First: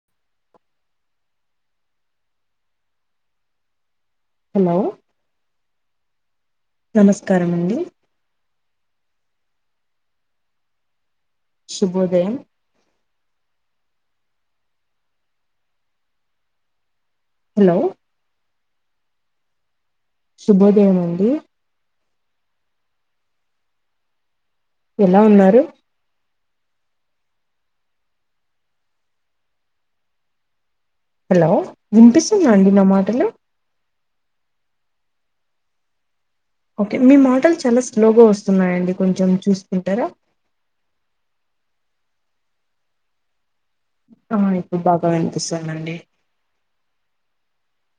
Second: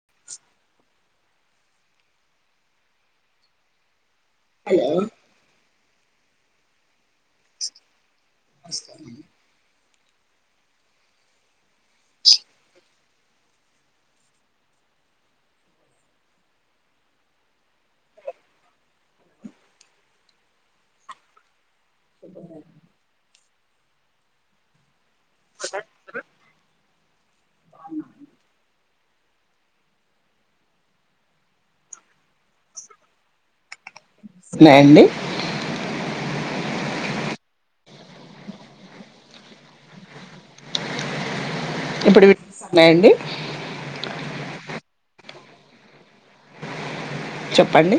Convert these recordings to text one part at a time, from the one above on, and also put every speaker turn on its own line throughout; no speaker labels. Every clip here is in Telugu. [inaudible]
హలో నమస్కారం అండి శుభోదయం హలో శుభోదయంమండి ఎలా ఉన్నారు హలో వినిపిస్ అండి నా మాటలు
సనా అండి
ఓకే మీ మాటలు చాలా స్లోగా వస్తున్నాయండి కొంచెం చూసుకుంటారా
ఇప్పుడు వినిపిస్తున్నాయండి
ఆ ఇప్పుడు బాగా వినిపిస్తానండి
చెప్పండి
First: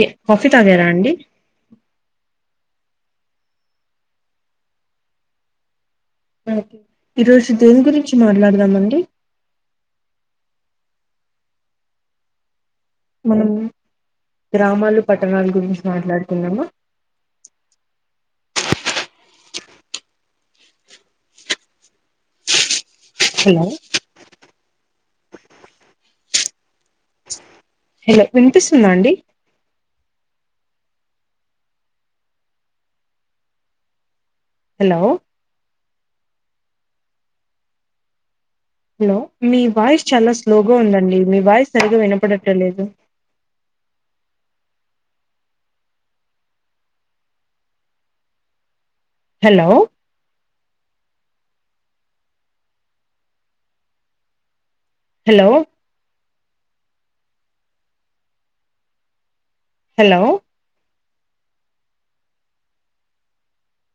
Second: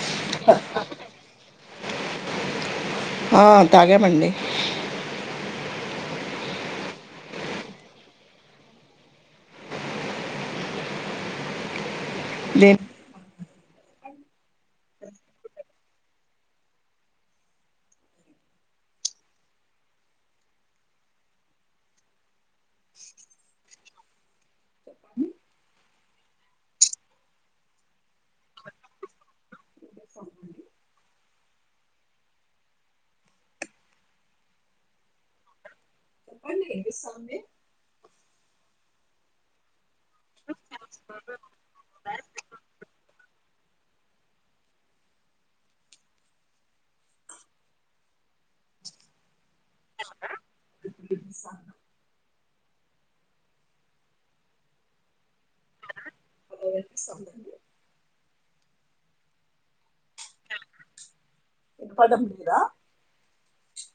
ఏ కాఫీ తాగరా అండి
తాగామండి
ఓకే ఈరోజు దేని గురించి మాట్లాడదామండి
దే [unintelligible]
మనం గ్రామాలు, పట్టణాల గురించి మాట్లాడుతున్నామా హలో హలో వినిపిస్తుందా అండి హలో హలో మీ వాయిస్ చాలా స్లోగా ఉందండి. మీ వాయిస్ సరిగా వినపడట్లేదు. హలో హలో హలో
వినపడతందా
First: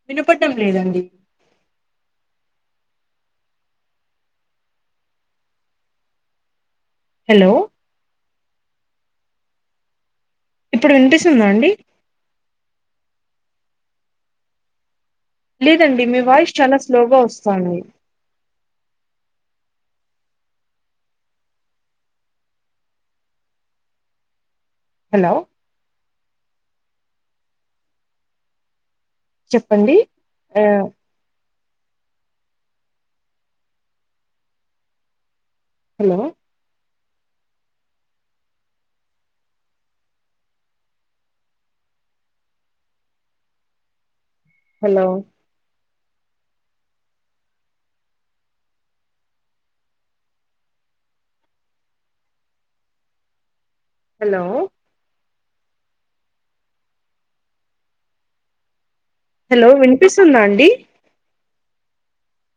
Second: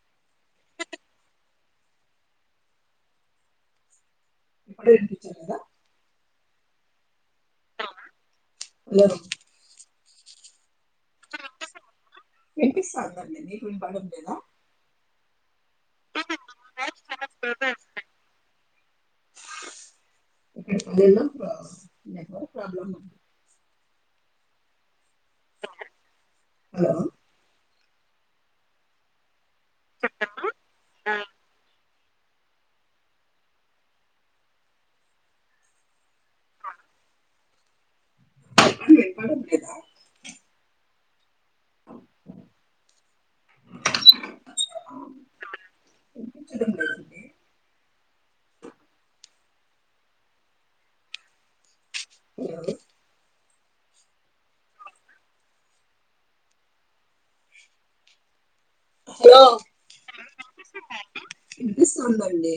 వినపడ్డంం లేదండి.
ఏ
హలో
లే
ఇప్పుడు వినిపిస్తుందా అండి.
వినిపిస్తాందండి మీకు వినపడట్లేదా
లేదండి మీ వాయిస్ చాలా స్లోగా వస్తోంది.
[unintelligible]
హలో
హలో
చెప్పండి. హలో
చెప్పండి వినబడట్లేదా [unintelligible]
హలో
[inaudible] [inaudible]
హలో హలో వినిపిస్తుందా అండి
వినిపిస్తుందండి.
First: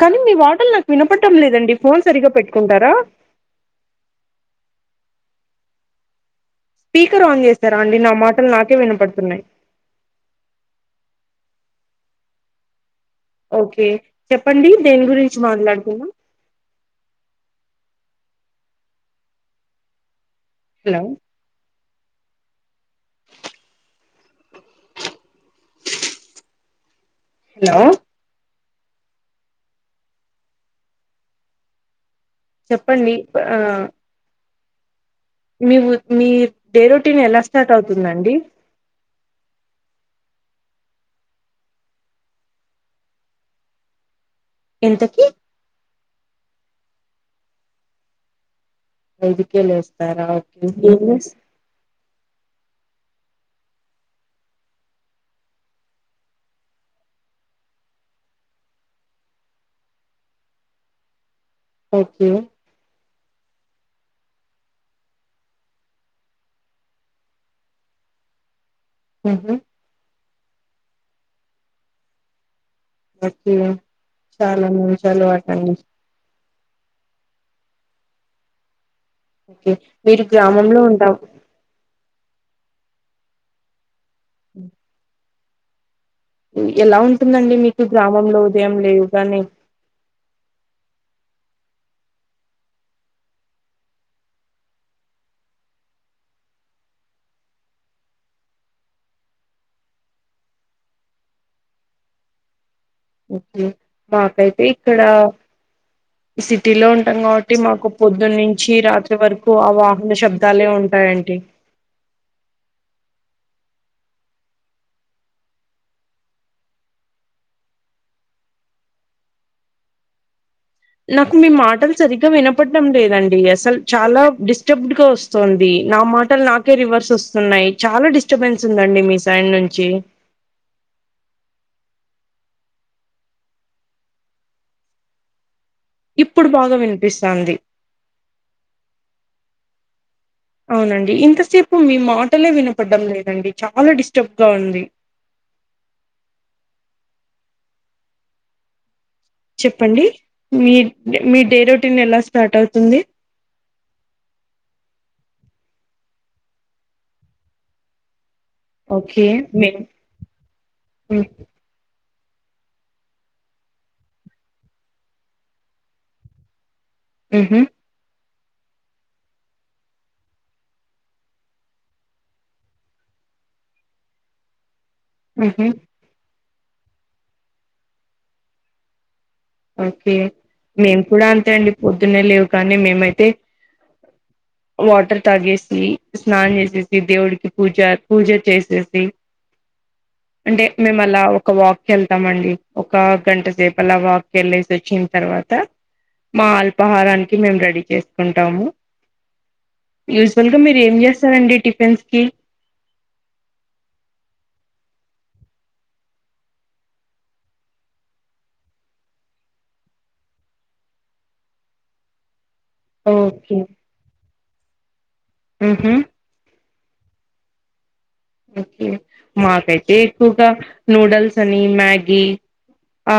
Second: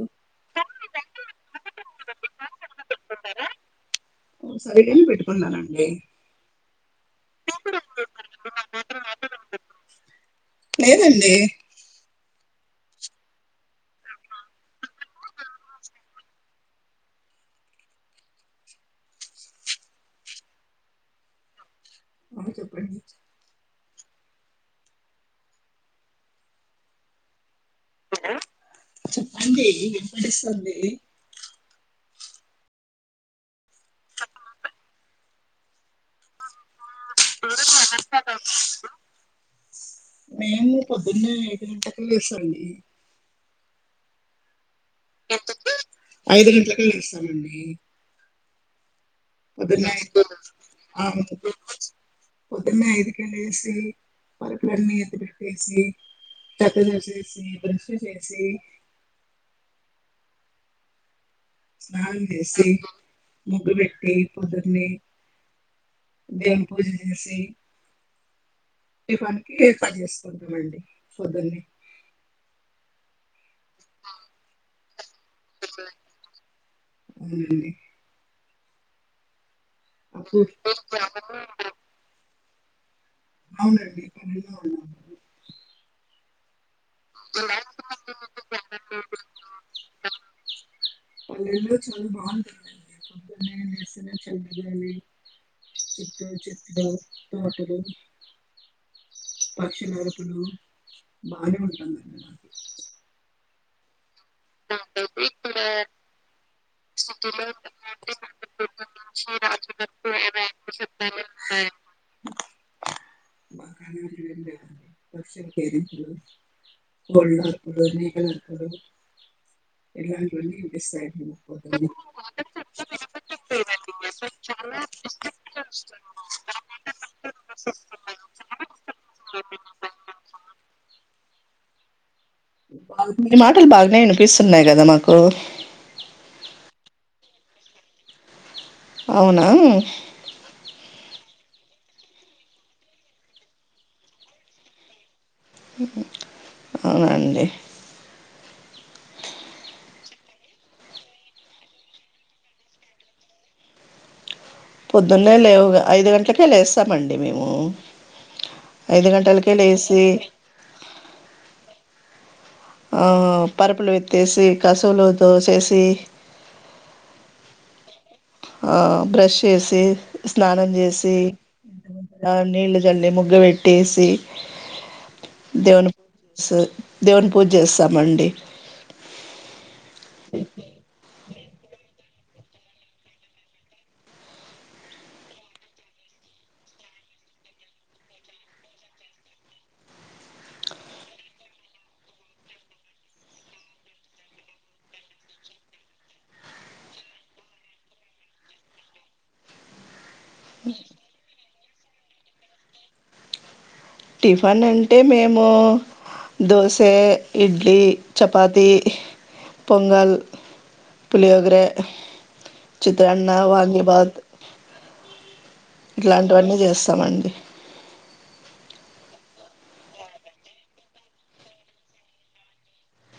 కానీ మీ మాటలు నాకు వినపడ్డం లేదండి. ఫోన్ సరిగ్గా పెట్టు
సరిగానే పెట్టుకు పెట్టుకున్నానండి.
స్పీకర్ ఆన్ చేసారా అండి నా మాటలు నాకే వినపడుతున్నాయి. ఓకే చెప్పండి దేని గురించి మాట్లాడుకుందాం. హలో
మ చెప్ప
హలో
చెప్పండి వినిపిస్తుంది.
చెప్పండి ఆ మీ ము మీ డే రొటీన్ ఎలా స్టార్ట్ అవుతుందండి.
మేము పొద్దున్నే ఐదు గంటకి లేస్తా అండి
ఎంతకి
ఐదు గంటలకే లేస్తామండి
ఐదికే లేస్తారా ఓకే
పొద్దున్న ఐదుకే లేసి పరకులన్నీ ఎత్తిపెట్టేసి చెక్క చేసేసి బ్రెష్ చేసి స్నానం
ఓకే
చేసి ముగ్గు పెట్టి పొద్దున్నే దేవుని పూజ చేసి టిఫన్
ఉహు
కీ పని చేస్ ఉంటమండి పొద్దన్నే
ఓకే చాలా మ చలువ అవును
అవునండి
ఓకే మీరు గ్రామంలో ఉంటాం
అవునండి [unintelligible]
[unintelligible] ఎలా ఉంటుందండి మీకు గ్రామంలో ఉదయం లేవుగానే
చాలా బాగుంటుందండి పొద్దున్నే లేస్తనే చల్ల గాలి చుట్టూ చెట్లు తోటలు పక్షుల అరుపులు బానే ఉంటుందండి నాకు
ఓకే మాకైతే ఇక్కడ సి సీటీలో ఉంటాం కాబట్టి మాకు పొద్దున్నుంచి రాత్రి వరకు ఆ వాహన శబ్దాలే ఉంటాయ్ ఆంటీ
[unintelligible]
నాకు మీ మాటలు సరిగ్గా వినపడ్డం లేదండి అసలు చాలా డిస్టర్బ్డ్ గా వస్తుంది నా మాటలు నాకే రివర్స్ వస్తున్నాయి చాలా డిస్ స్టబెన్స్ ఉందండి మీ సైన్ నుంచి
బా మీ మాటలు బాగానే వినిపిస్తున్నాయి కదా నాకు
ఇప్పుడు బాగా వినిపిస్తాంది
అవునా
అవునండి ఇంతసేపు మీ మాటలే వినపడ్డం లేదండి చాలా డిస్టర్బ్గా ఉంది
అవునా అండీ
చెప్పండి మీ మీ డే రొటీన్ ఎలా స్టార్ట్ అవుతుంది
పొద్దున్నే లేవు ఐదు గంటలకే లేస్తామండి మేము ఐదు
ఓకే
గంటలకే
మే
లేసి
హ్మ్
ఆ పరుపులు వితేసి కశువులు తోసేసి
హ్మ్ హు
ఆ బ్రష్ చేసి స్నానం చేసి ఆ నీళ్లు చల్లి ముగ్గు పెట్టేసి
హుహు
స్ దేవుని పూజ చేస్తామండి
ఓకే మేము కూడా అంతే అండి పొద్దునే లేవు కానీ ఒక మేము కూడా పొద్దునే లేవగానేమేమైతే వాటర్ తాగేసి స్నానం చేసేసి దేవుడికి పూజ పూజ చేసేసి అంటే మేము అలా ఒక వాక్కి వెళ్తామండి ఒక గంట సేపు అలా వాక్ ఎల్లేసి వచ్చిన తర్వాత మా అల్పాహారానికి మేం రెడీ చేసుకుంటాము యూసువల్గా మీరు ఏం చేస్తారండి టిఫిన్స్కి
టిఫన్ అంటే మేము దోసే ఇడ్లీ చపాతీ పొంగల్ పులియోగర చిత్రన్న
ఓకే
వాంగిబాత్
ఉహు
ఇట్లాంటివన్నీ చేస్తా తమండి
ఓకే మాకైతే ఎక్కువగా నూడల్స్ అని మ్యాగీ ఆ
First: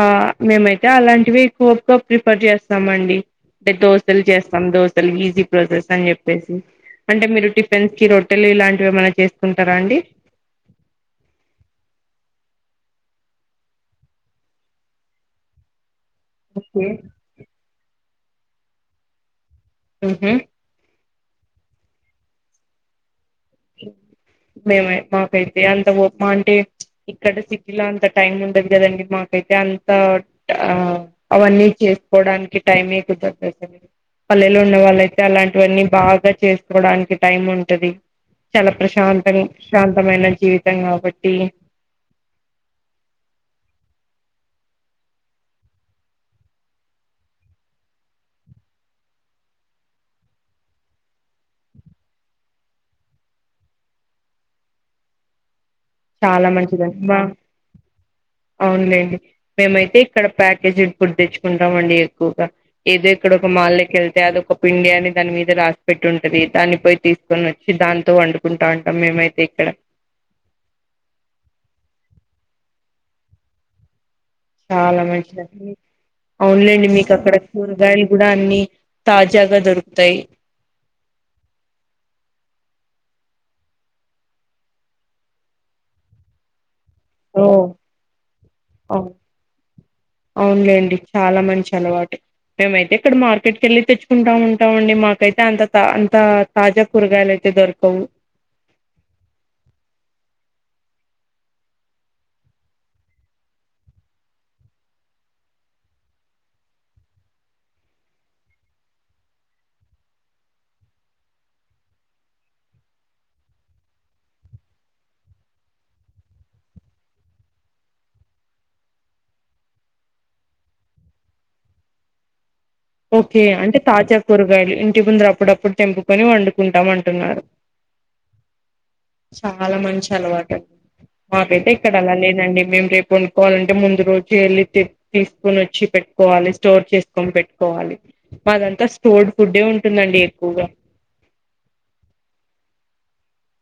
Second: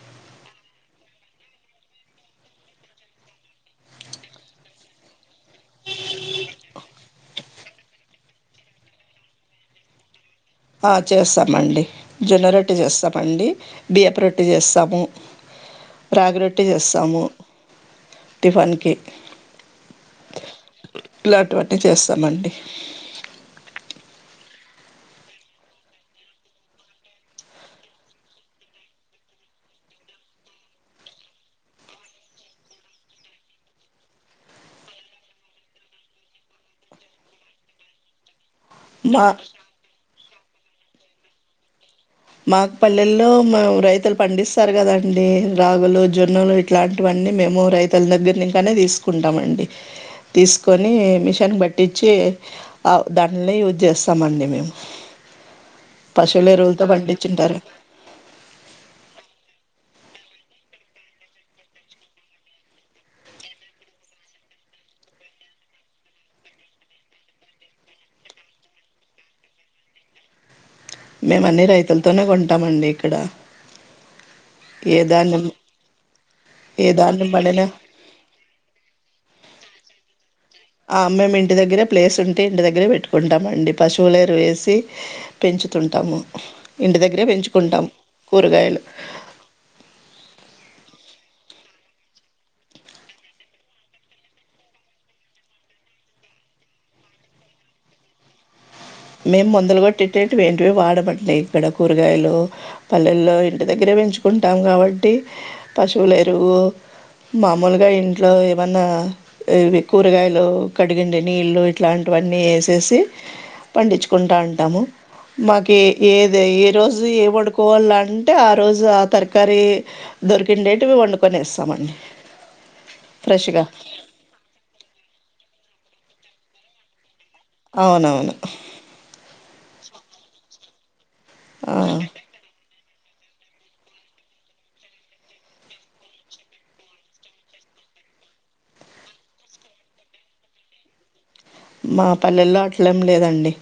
మేమైతే అలాంటివి ఎక్కువగా ప్రిఫర్ చేస్తామ అండి మాకి ఐతే ఎక్కువగా నూడుల్స్ అని మ్యాగీ మేము ఐతే అలాంటివి ఎక్కువగా ప్రిఫర్ చేస్తాము అండి అంటే దోసలు చేస్తాం దోసలు ఈజీ ప్రాసెస్ అని చెప్పేసి అంటే మీరు టిఫిన్స్ కి రొట్టెలు ఇలాంటివి ఏమనా చేసుకుంటారా అండి
చేస్తామండి జొన్న రొట్టి చేస్తామండి బియపు రొట్టి చేస్తాము రాగిరొట్టటి
ఓకే
చేస్తాము టిఫన్కి
ఆహ
ఇలాంటివన్నీ చేస్తామండి
మేమ మాకైతే అంత మా అంటే ఇక్కడ సిటీలో అంత టైం ఉండదు కదండి మాకైతే అంత అవన్నీ మాకు ఐతే అంత టైమ్ ఉండదు అంటే సిటీ లో చేసుకోవడానికి టైమే కుదరదు పల్లెలో ఉన్న వాళ్ళయితే అలాంటివన్నీ బాగా చేసుకోవడానికి టైం ఉంటుది చాలా
మా
ప్రశాంతం శాంతమైన జీవితం కాబట్టి
మాకుపల్లెల్లో మ రైతులు పండిస్తారు కదండి రాగులు మాకు పల్లెలో రైతులు పండిస్తారు కదా అని రాగులు జొన్నలు ఇట్లాంటివన్నీ మేము రైతుల దగ్గర ఇంకానే తీసుకుంటామండి తీసుకొని మిషన్ పట్టించి దాంనిని యూజ్ చేస్తామండి మేము
చాలా
పశువుల ఎరువులతో
మంచిదండి బా
పండించుంటారు
అవునులేండి మేమైతే ఇక్కడ ప్యాకేజ్ ఫుడ్ తెచ్చుకుంటాం అండి ఎక్కువగా ఏదో ఇక్కడ ఒక మాకి వెళ్తే అదొ ఒక పిండి అని దాని మీద రాసి పెట్టి ఉంటది దాన్ని పోయి తీసుకొని వచ్చి దాంతో వండుకుంటా ఉంటాం మేమైతే ఇక్కడ
మేము అన్ని రైతులతోనే కొంటామండి ఇక్కడ ఏ
చాలా
ధాన్యం
మంచిదడి అవునులేండి
ఏ
మీకు
ధాన్యం
అక్కడ
పండినా
కూరగాయలు కూడా అన్ని తాజాగా దొరుకుతాయి
ఆ మేము ఇంటి దగ్గర ప్లేస్ ఉంటే ఇంటి దగ్గరే పెట్టుకుంటాం అండి పశువులేరు వేసి పెంచుతుంటాము ఇంటి దగ్గరే
ఓ
పెంచుకుంటాము కూరగాయలు
అవు అవునులేండి చాలా మంచి అలవాటు మేమైతే ఇక్కడ మార్కెట్ క వెళ్ళి తెచ్చుకుంటా ఉంటాం అండి మాకైతే అంత తా అంత తాజా కూరగాయలు అయితే దొరకవు
మేము ముందలు కొట్టిట్టేవి ఇంటివి వాడమంటన్నాయి ఇక్కడ కూరగాయలు పల్లెల్లో ఇంటి దగ్గరే పెంచుకుంటాము కాబట్టి పశువులు ఎరువు మామూలుగా ఇంట్లో ఏమన్నా కూరగాయలు కడిగిడి నీళ్ళు ఇట్లాంటివన్నీ వేసేసి పండించుకుంటూ ఉంటాము మాకు ఏది ఏ రోజు ఏ వండుకోవాల అంటే ఆ రోజు ఆ తరకీ దొరికిండే వండుకొని వస్తామండి
ఓకే అంటే తాజా కూరగాయలు ఇంటి ముందుర అప్పుడప్పుడు చెంపు పని వండుకుంటాం అంటున్నారు
అవునవును
చాలా మంచి అలవాటు మాకైతే ఇక్కడ
ఆ.
అలా లేదండి మేము రేపు వండుకోవాలంటే ముందు రోజు వెళ్ళి తీసుకొని వచ్చి పెట్టుకోవాలి స్టోర్ చేసుకొని పెట్టుకోవాలి మాదంతా స్టోర్డ్ ఫుడ్ ఉంటుందండి ఎక్కువగా
మా పల్లెల్లో అట్లే ఏం లేదండి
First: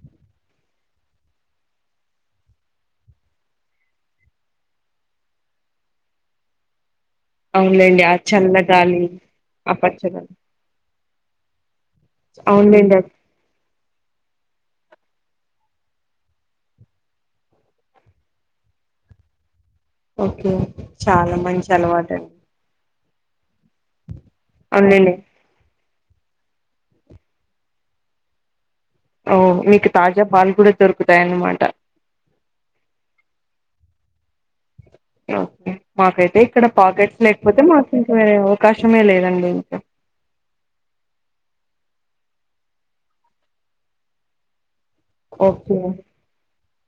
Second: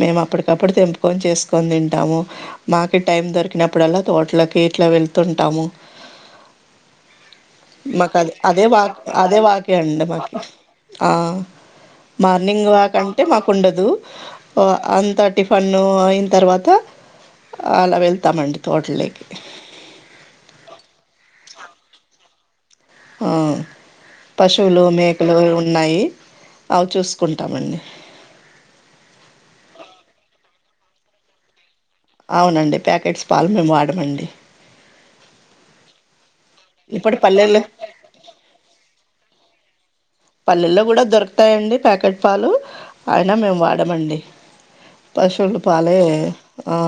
మేము అప్పటికప్పుడు తెంపుకొని చేసుకొని తింటాము మాకు టైం దొరికినప్పుడల్లా తోటలకి ఇట్లా వెళ్తుంటాము
అవునులేండి ఆ
మాకుదే అదే వాక్
చల్లగాలి
అదే
ఆ
వాకేండి
పచ్చదనం
మాకు ఆ మార్నింగ్ వాక్
అవునులేండి
అంటే మాకు ఉండదు అంత టిఫన్ను అయిన తర్వాత అలా వెళ్తామండి తోటల్లోకి
ఓకే చాలా మంచి అలవాటండి
ఆ పశువులు
అవునులేండి
మేకలు ఉన్నాయి అవు చూసుకుంటామండి
ఓ మీకు తాజా పాలు కూడా దొరుకుతాయి అన్నమాట
అవునండి ప్యాకెట్స్ పాలు మేము వాడమండి
ఓకే మాకైతే ఇక్కడ
ఇప్పుడు
పాకెట్స్ లేకపోతే
పల్లెల్లో
మాకు ఇంక వేరే అవకాశమే లేదండి ఇంకా
పల్లెల్లో కూడా దొరుకుతాయండి ప్యాకెట్ పాలు అయిన మేము వాడమండి పశువులు
ఓకే
పాలే ఆ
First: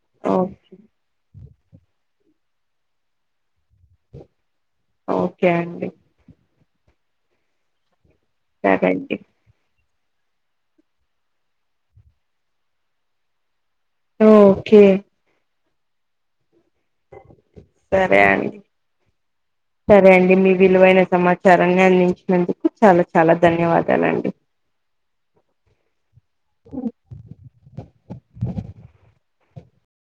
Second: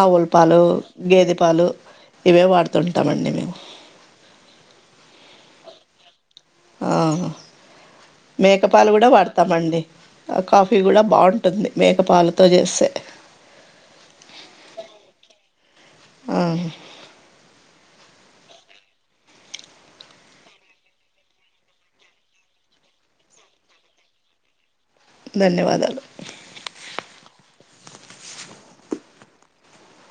ఆవుల పాలు
ఓకే
గేదరి పాలు ఇవే వాడుతుంటామండి మేము
ఓకే అండి
ఆ
సరే
మేకపాలు కూడా
అండి
వాడతామండి ఆ కాఫీ కూడా బావుంటుంది మేకపాలతో చేస్తే
ఓకే
ఆ
సరే అండి సరే అండి మీ విలువైన సమాచారాన్ని అందించినందుకు చాలా చాలా ధన్యవాదాలండి
ధన్యవాదాలు
అ